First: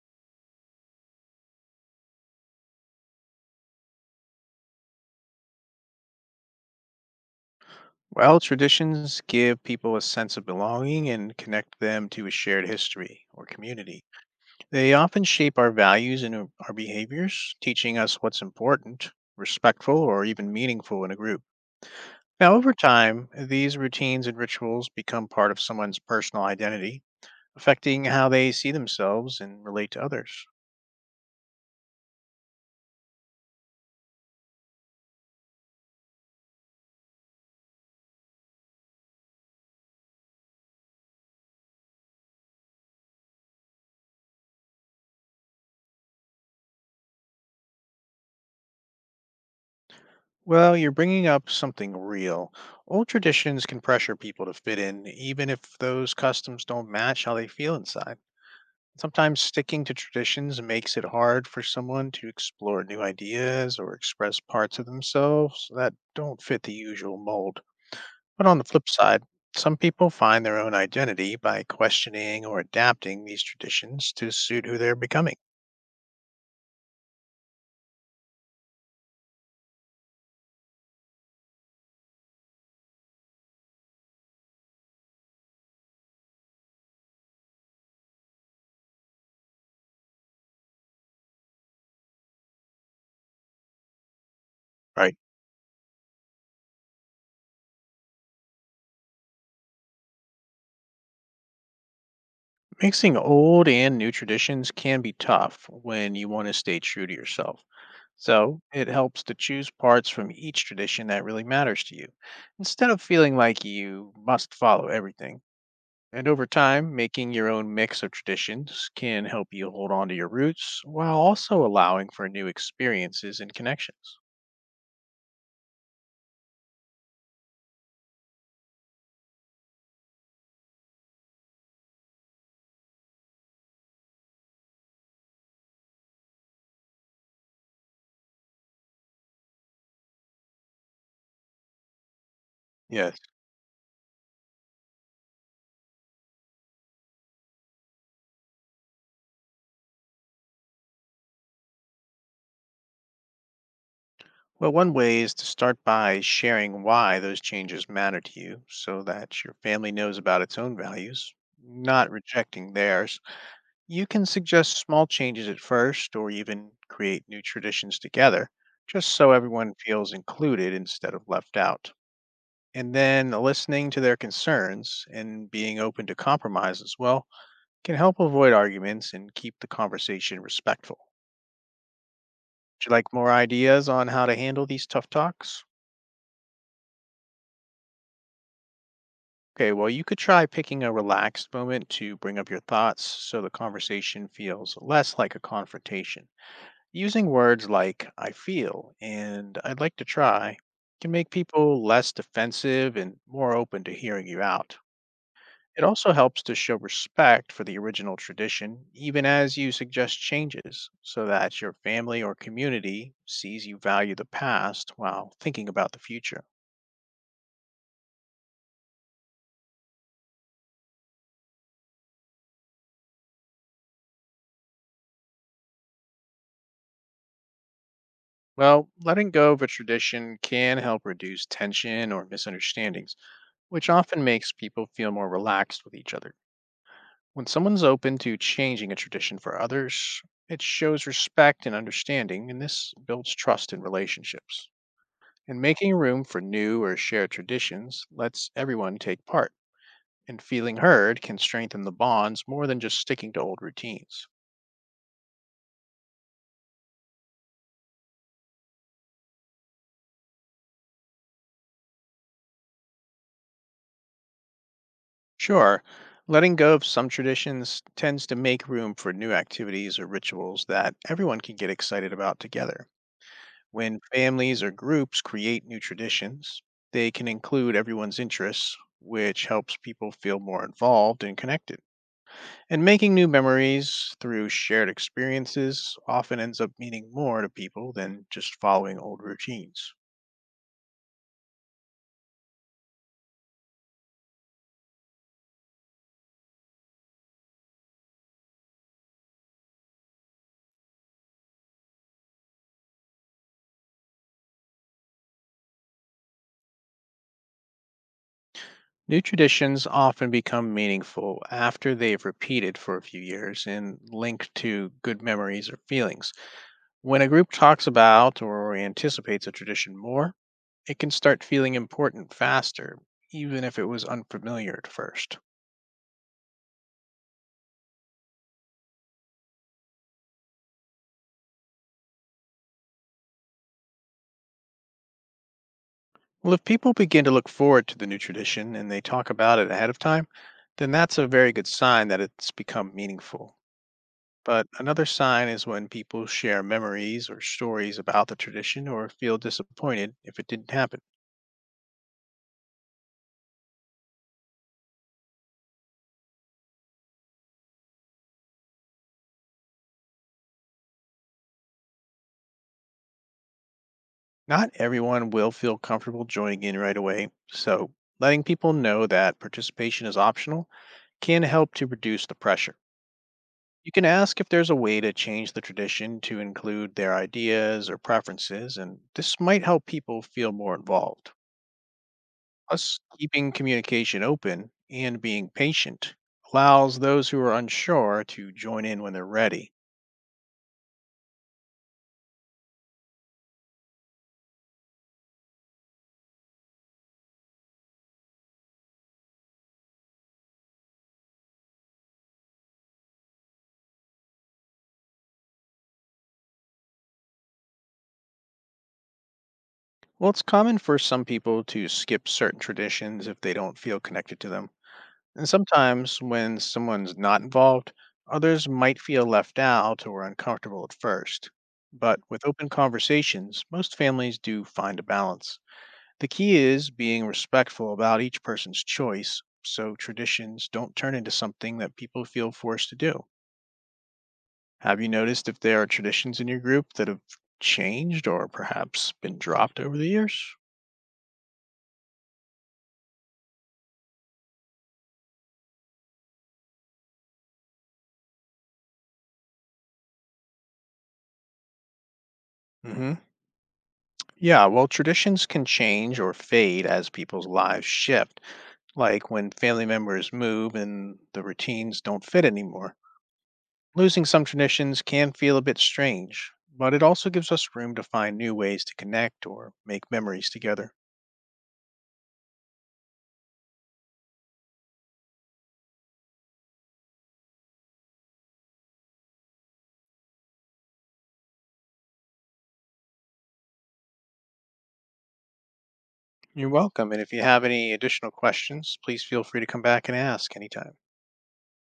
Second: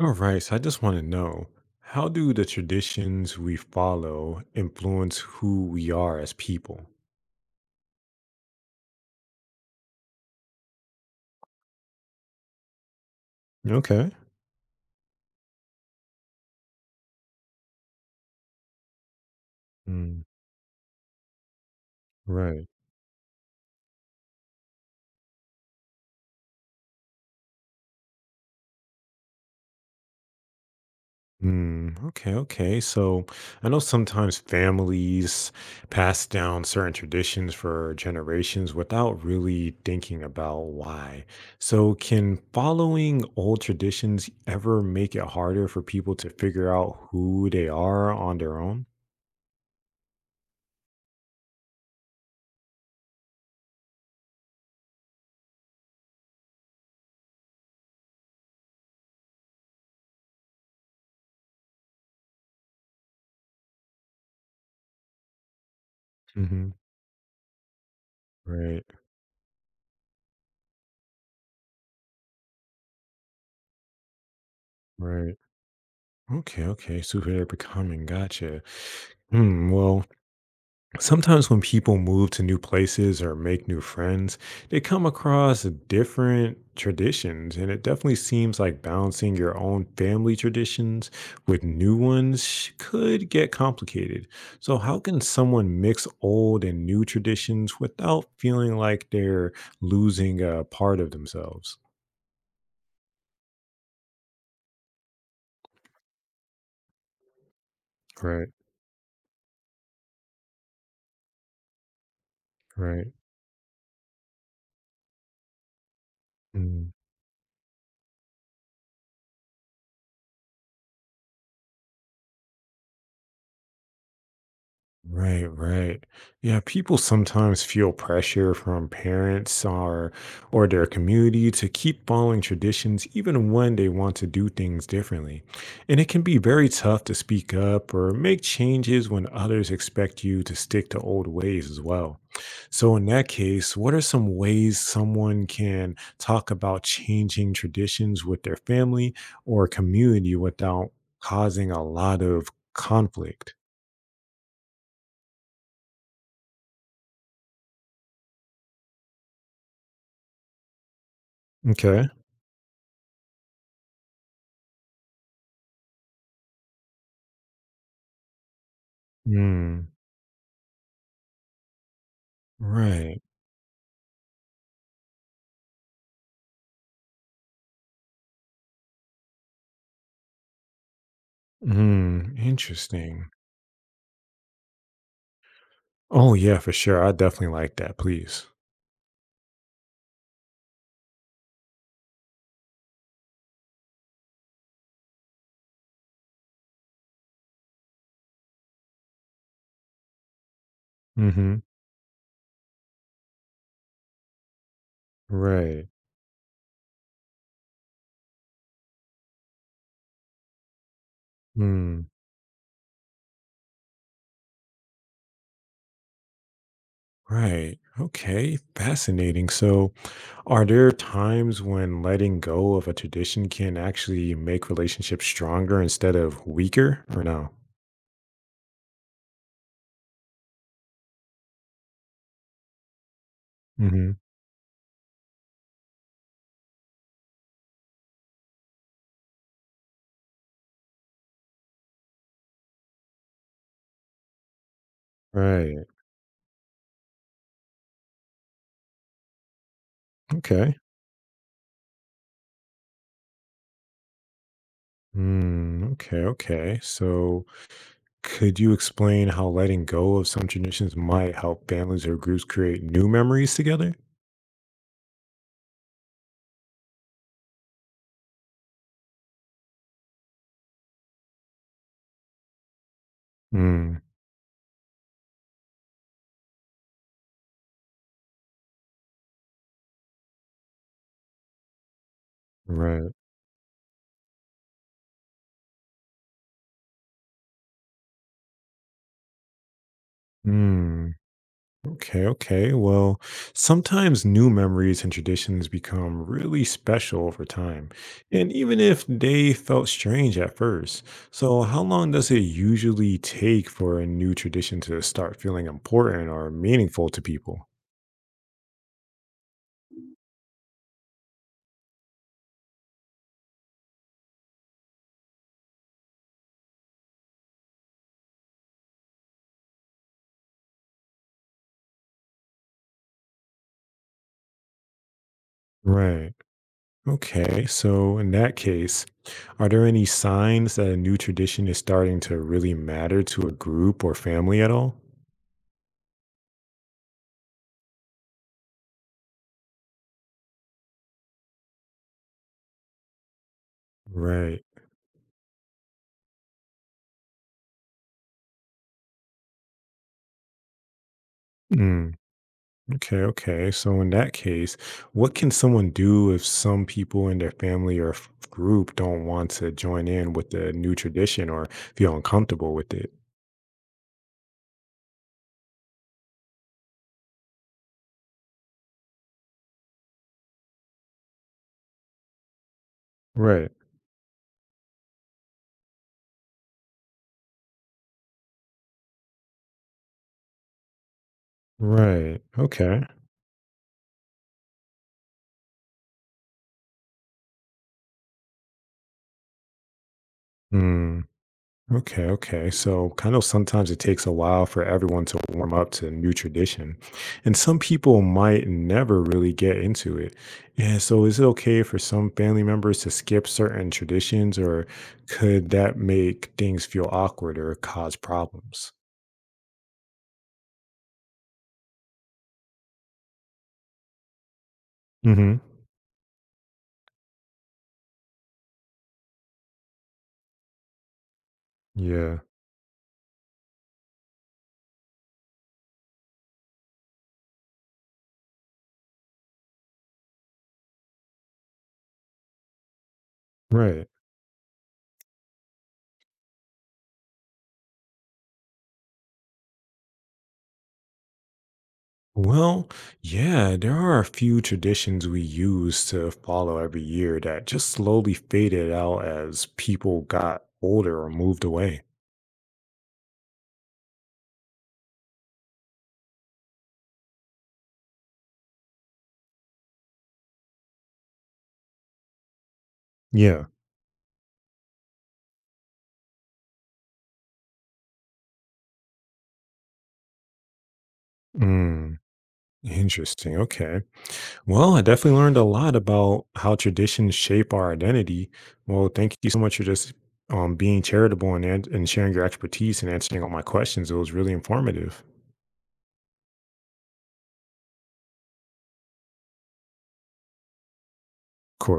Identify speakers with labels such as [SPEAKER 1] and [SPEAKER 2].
[SPEAKER 1] All right, so I just want to know how do the traditions we follow influence who we are as people?
[SPEAKER 2] Well, traditions give people a sense of belonging and connect them to a shared history or community.
[SPEAKER 1] Okay.
[SPEAKER 2] They often shape our values and our behaviors, teaching us what's important, respectful,
[SPEAKER 1] Mm,
[SPEAKER 2] or even meaningful in a group. Now,
[SPEAKER 1] right.
[SPEAKER 2] over time, these routines and rituals become part of someone's personal identity, affecting how they see themselves and relate to others.
[SPEAKER 1] Mm, okay, okay. So I know sometimes families pass down certain traditions for generations without really thinking about why. So, can following old traditions ever make it harder for people to figure out who they are on their own?
[SPEAKER 2] Well, you're bringing up something real. Old traditions can pressure people to fit in, even if those customs don't match how they feel inside. Sometimes sticking to traditions makes it hard for someone to explore new ideas or express parts of themselves that don't fit the
[SPEAKER 1] Hmm.
[SPEAKER 2] usual mold. But on the
[SPEAKER 1] Right,
[SPEAKER 2] flip side, some people find their own identity by questioning or adapting these traditions to suit who they're becoming.
[SPEAKER 1] right. Okay, okay. So who they're becoming. Gotcha. Hmm. Well, sometimes when people move to new places or make new friends, they come across different traditions. And it definitely seems like balancing your own family traditions with new ones could get complicated. So, how
[SPEAKER 2] Right.
[SPEAKER 1] can someone mix old and new traditions without feeling like they're losing a part of themselves?
[SPEAKER 2] Mixing old and new traditions can be tough when you want to stay true to yourself.
[SPEAKER 1] Right,
[SPEAKER 2] So it helps to choose parts from each tradition that really matters to you instead of
[SPEAKER 1] right.
[SPEAKER 2] feeling like you must follow everything. And over
[SPEAKER 1] Mm.
[SPEAKER 2] time, making your own mix of traditions can help you hold on to your roots while also allowing for new experiences and connections.
[SPEAKER 1] Right, right. Yeah, people sometimes feel pressure from parents or their community to keep following traditions even when they want to do things differently. And it can be very tough to speak up or make changes when others expect you to stick to old ways as well. So in
[SPEAKER 2] Yes.
[SPEAKER 1] that case, what are some ways someone can talk about changing traditions with their family or community without causing a lot of conflict?
[SPEAKER 2] Well, one way is to start by sharing why those changes matter to you so that your family knows about its own values,
[SPEAKER 1] Okay.
[SPEAKER 2] not rejecting theirs. You can suggest small changes at first or even create new traditions together, just so everyone
[SPEAKER 1] Mm,
[SPEAKER 2] feels included instead of left out. And
[SPEAKER 1] right.
[SPEAKER 2] then listening to their concerns and being open to compromise as well can help avoid arguments and keep the conversation respectful. Would
[SPEAKER 1] Mm,
[SPEAKER 2] you like more
[SPEAKER 1] interesting.
[SPEAKER 2] ideas on how to handle these tough talks?
[SPEAKER 1] Oh yeah, for sure. I definitely like that, please.
[SPEAKER 2] Okay, well, you could try picking a relaxed moment to bring up your thoughts so the conversation feels less like a confrontation. Using words like I feel and I'd like to try can make
[SPEAKER 1] Mm-hmm.
[SPEAKER 2] people less defensive and more open to hearing you out. It
[SPEAKER 1] Right.
[SPEAKER 2] also helps to show respect for the original tradition, even as you suggest changes, so that your
[SPEAKER 1] Mm,
[SPEAKER 2] family or community sees you value the past while thinking about the future.
[SPEAKER 1] right. Okay. Fascinating. So are there times when letting go of a tradition can actually make relationships stronger instead of weaker or no?
[SPEAKER 2] Well, letting go of a tradition can help reduce tension or misunderstandings, which
[SPEAKER 1] Mm-hmm.
[SPEAKER 2] often makes people feel more relaxed with each other. When someone's open to changing a tradition for others, it shows respect and understanding, and this builds trust in relationships. And
[SPEAKER 1] Right.
[SPEAKER 2] making room for new or shared traditions lets everyone take part, and feeling
[SPEAKER 1] Okay.
[SPEAKER 2] heard can strengthen the bonds more than just sticking to old routines.
[SPEAKER 1] Mm, okay, okay. So could you explain how letting go of some traditions might help families or groups create new memories together?
[SPEAKER 2] Sure, letting go of some traditions tends to make room for new activities or rituals that everyone can get excited about together. When families or groups create new traditions, they can include everyone's interests, which helps people feel more involved and connected. And
[SPEAKER 1] Right.
[SPEAKER 2] making new memories through shared experiences often ends up meaning more to people than just following old routines.
[SPEAKER 1] Mm. Okay. Okay. Well, sometimes new memories and traditions become really special over time, and even if they felt strange at first. So, how long does it usually take for a new tradition to start feeling important or meaningful to people?
[SPEAKER 2] New traditions often become meaningful after they've repeated for a few years and linked to good memories or feelings. When a group talks about or anticipates a tradition more, it can start feeling important faster, even if it was unfamiliar at first.
[SPEAKER 1] Right. Okay. So, in that case, are there any signs that a new tradition is starting to really matter to a group or family at all?
[SPEAKER 2] Well, if people begin to look forward to the new tradition and they talk about it ahead of time, then that's a very good sign that it's become meaningful.
[SPEAKER 1] Right.
[SPEAKER 2] But another sign is when people share memories or stories about the tradition or feel disappointed if it didn't happen.
[SPEAKER 1] Mm. Okay, okay. So in that case, what can someone do if some people in their family or group don't want to join in with the new tradition or feel uncomfortable with it?
[SPEAKER 2] Not everyone will feel comfortable joining in right away, so letting people know that participation is optional can help to reduce the pressure.
[SPEAKER 1] Right,
[SPEAKER 2] You can ask if there's a way to change the tradition to include their ideas or preferences, and this might help people feel more involved.
[SPEAKER 1] right.
[SPEAKER 2] Plus,
[SPEAKER 1] Okay.
[SPEAKER 2] keeping communication open and being patient allows those who are unsure to join in when they're ready.
[SPEAKER 1] Hmm. Okay, okay. So kind of sometimes it takes a while for everyone to warm up to a new tradition. And some people might never really get into it. And so is it okay for some family members to skip certain traditions or could that make things feel awkward or cause problems?
[SPEAKER 2] Well, it's common for some people to skip certain traditions if they don't feel connected to them. And
[SPEAKER 1] Hmm.
[SPEAKER 2] sometimes, when someone's not involved, others might feel left out or uncomfortable at first. But
[SPEAKER 1] Yeah,
[SPEAKER 2] with open conversations, most families do find a balance. The key is being respectful about each person's choice so traditions don't turn into something that people feel forced to do.
[SPEAKER 1] right.
[SPEAKER 2] Have you noticed if there are traditions in your group that have changed or perhaps been dropped over the years?
[SPEAKER 1] Well, yeah, there are a few traditions we use to follow every year that just slowly faded out as people got older or moved away.
[SPEAKER 2] Hmm. Yeah, well, traditions can change or fade as people's lives shift, like when family members move and the routines don't fit anymore.
[SPEAKER 1] Yeah.
[SPEAKER 2] Losing some traditions can feel a bit strange, but it also gives us room to find new ways to connect or make memories together.
[SPEAKER 1] Mm, interesting. Okay. Well, I definitely learned a lot about how traditions shape our identity. Well, thank you so much for just being charitable and, sharing your expertise and answering all my questions. It was really informative.
[SPEAKER 2] You're welcome, and if you have any additional questions, please feel free to come back and ask anytime.
[SPEAKER 1] Of course.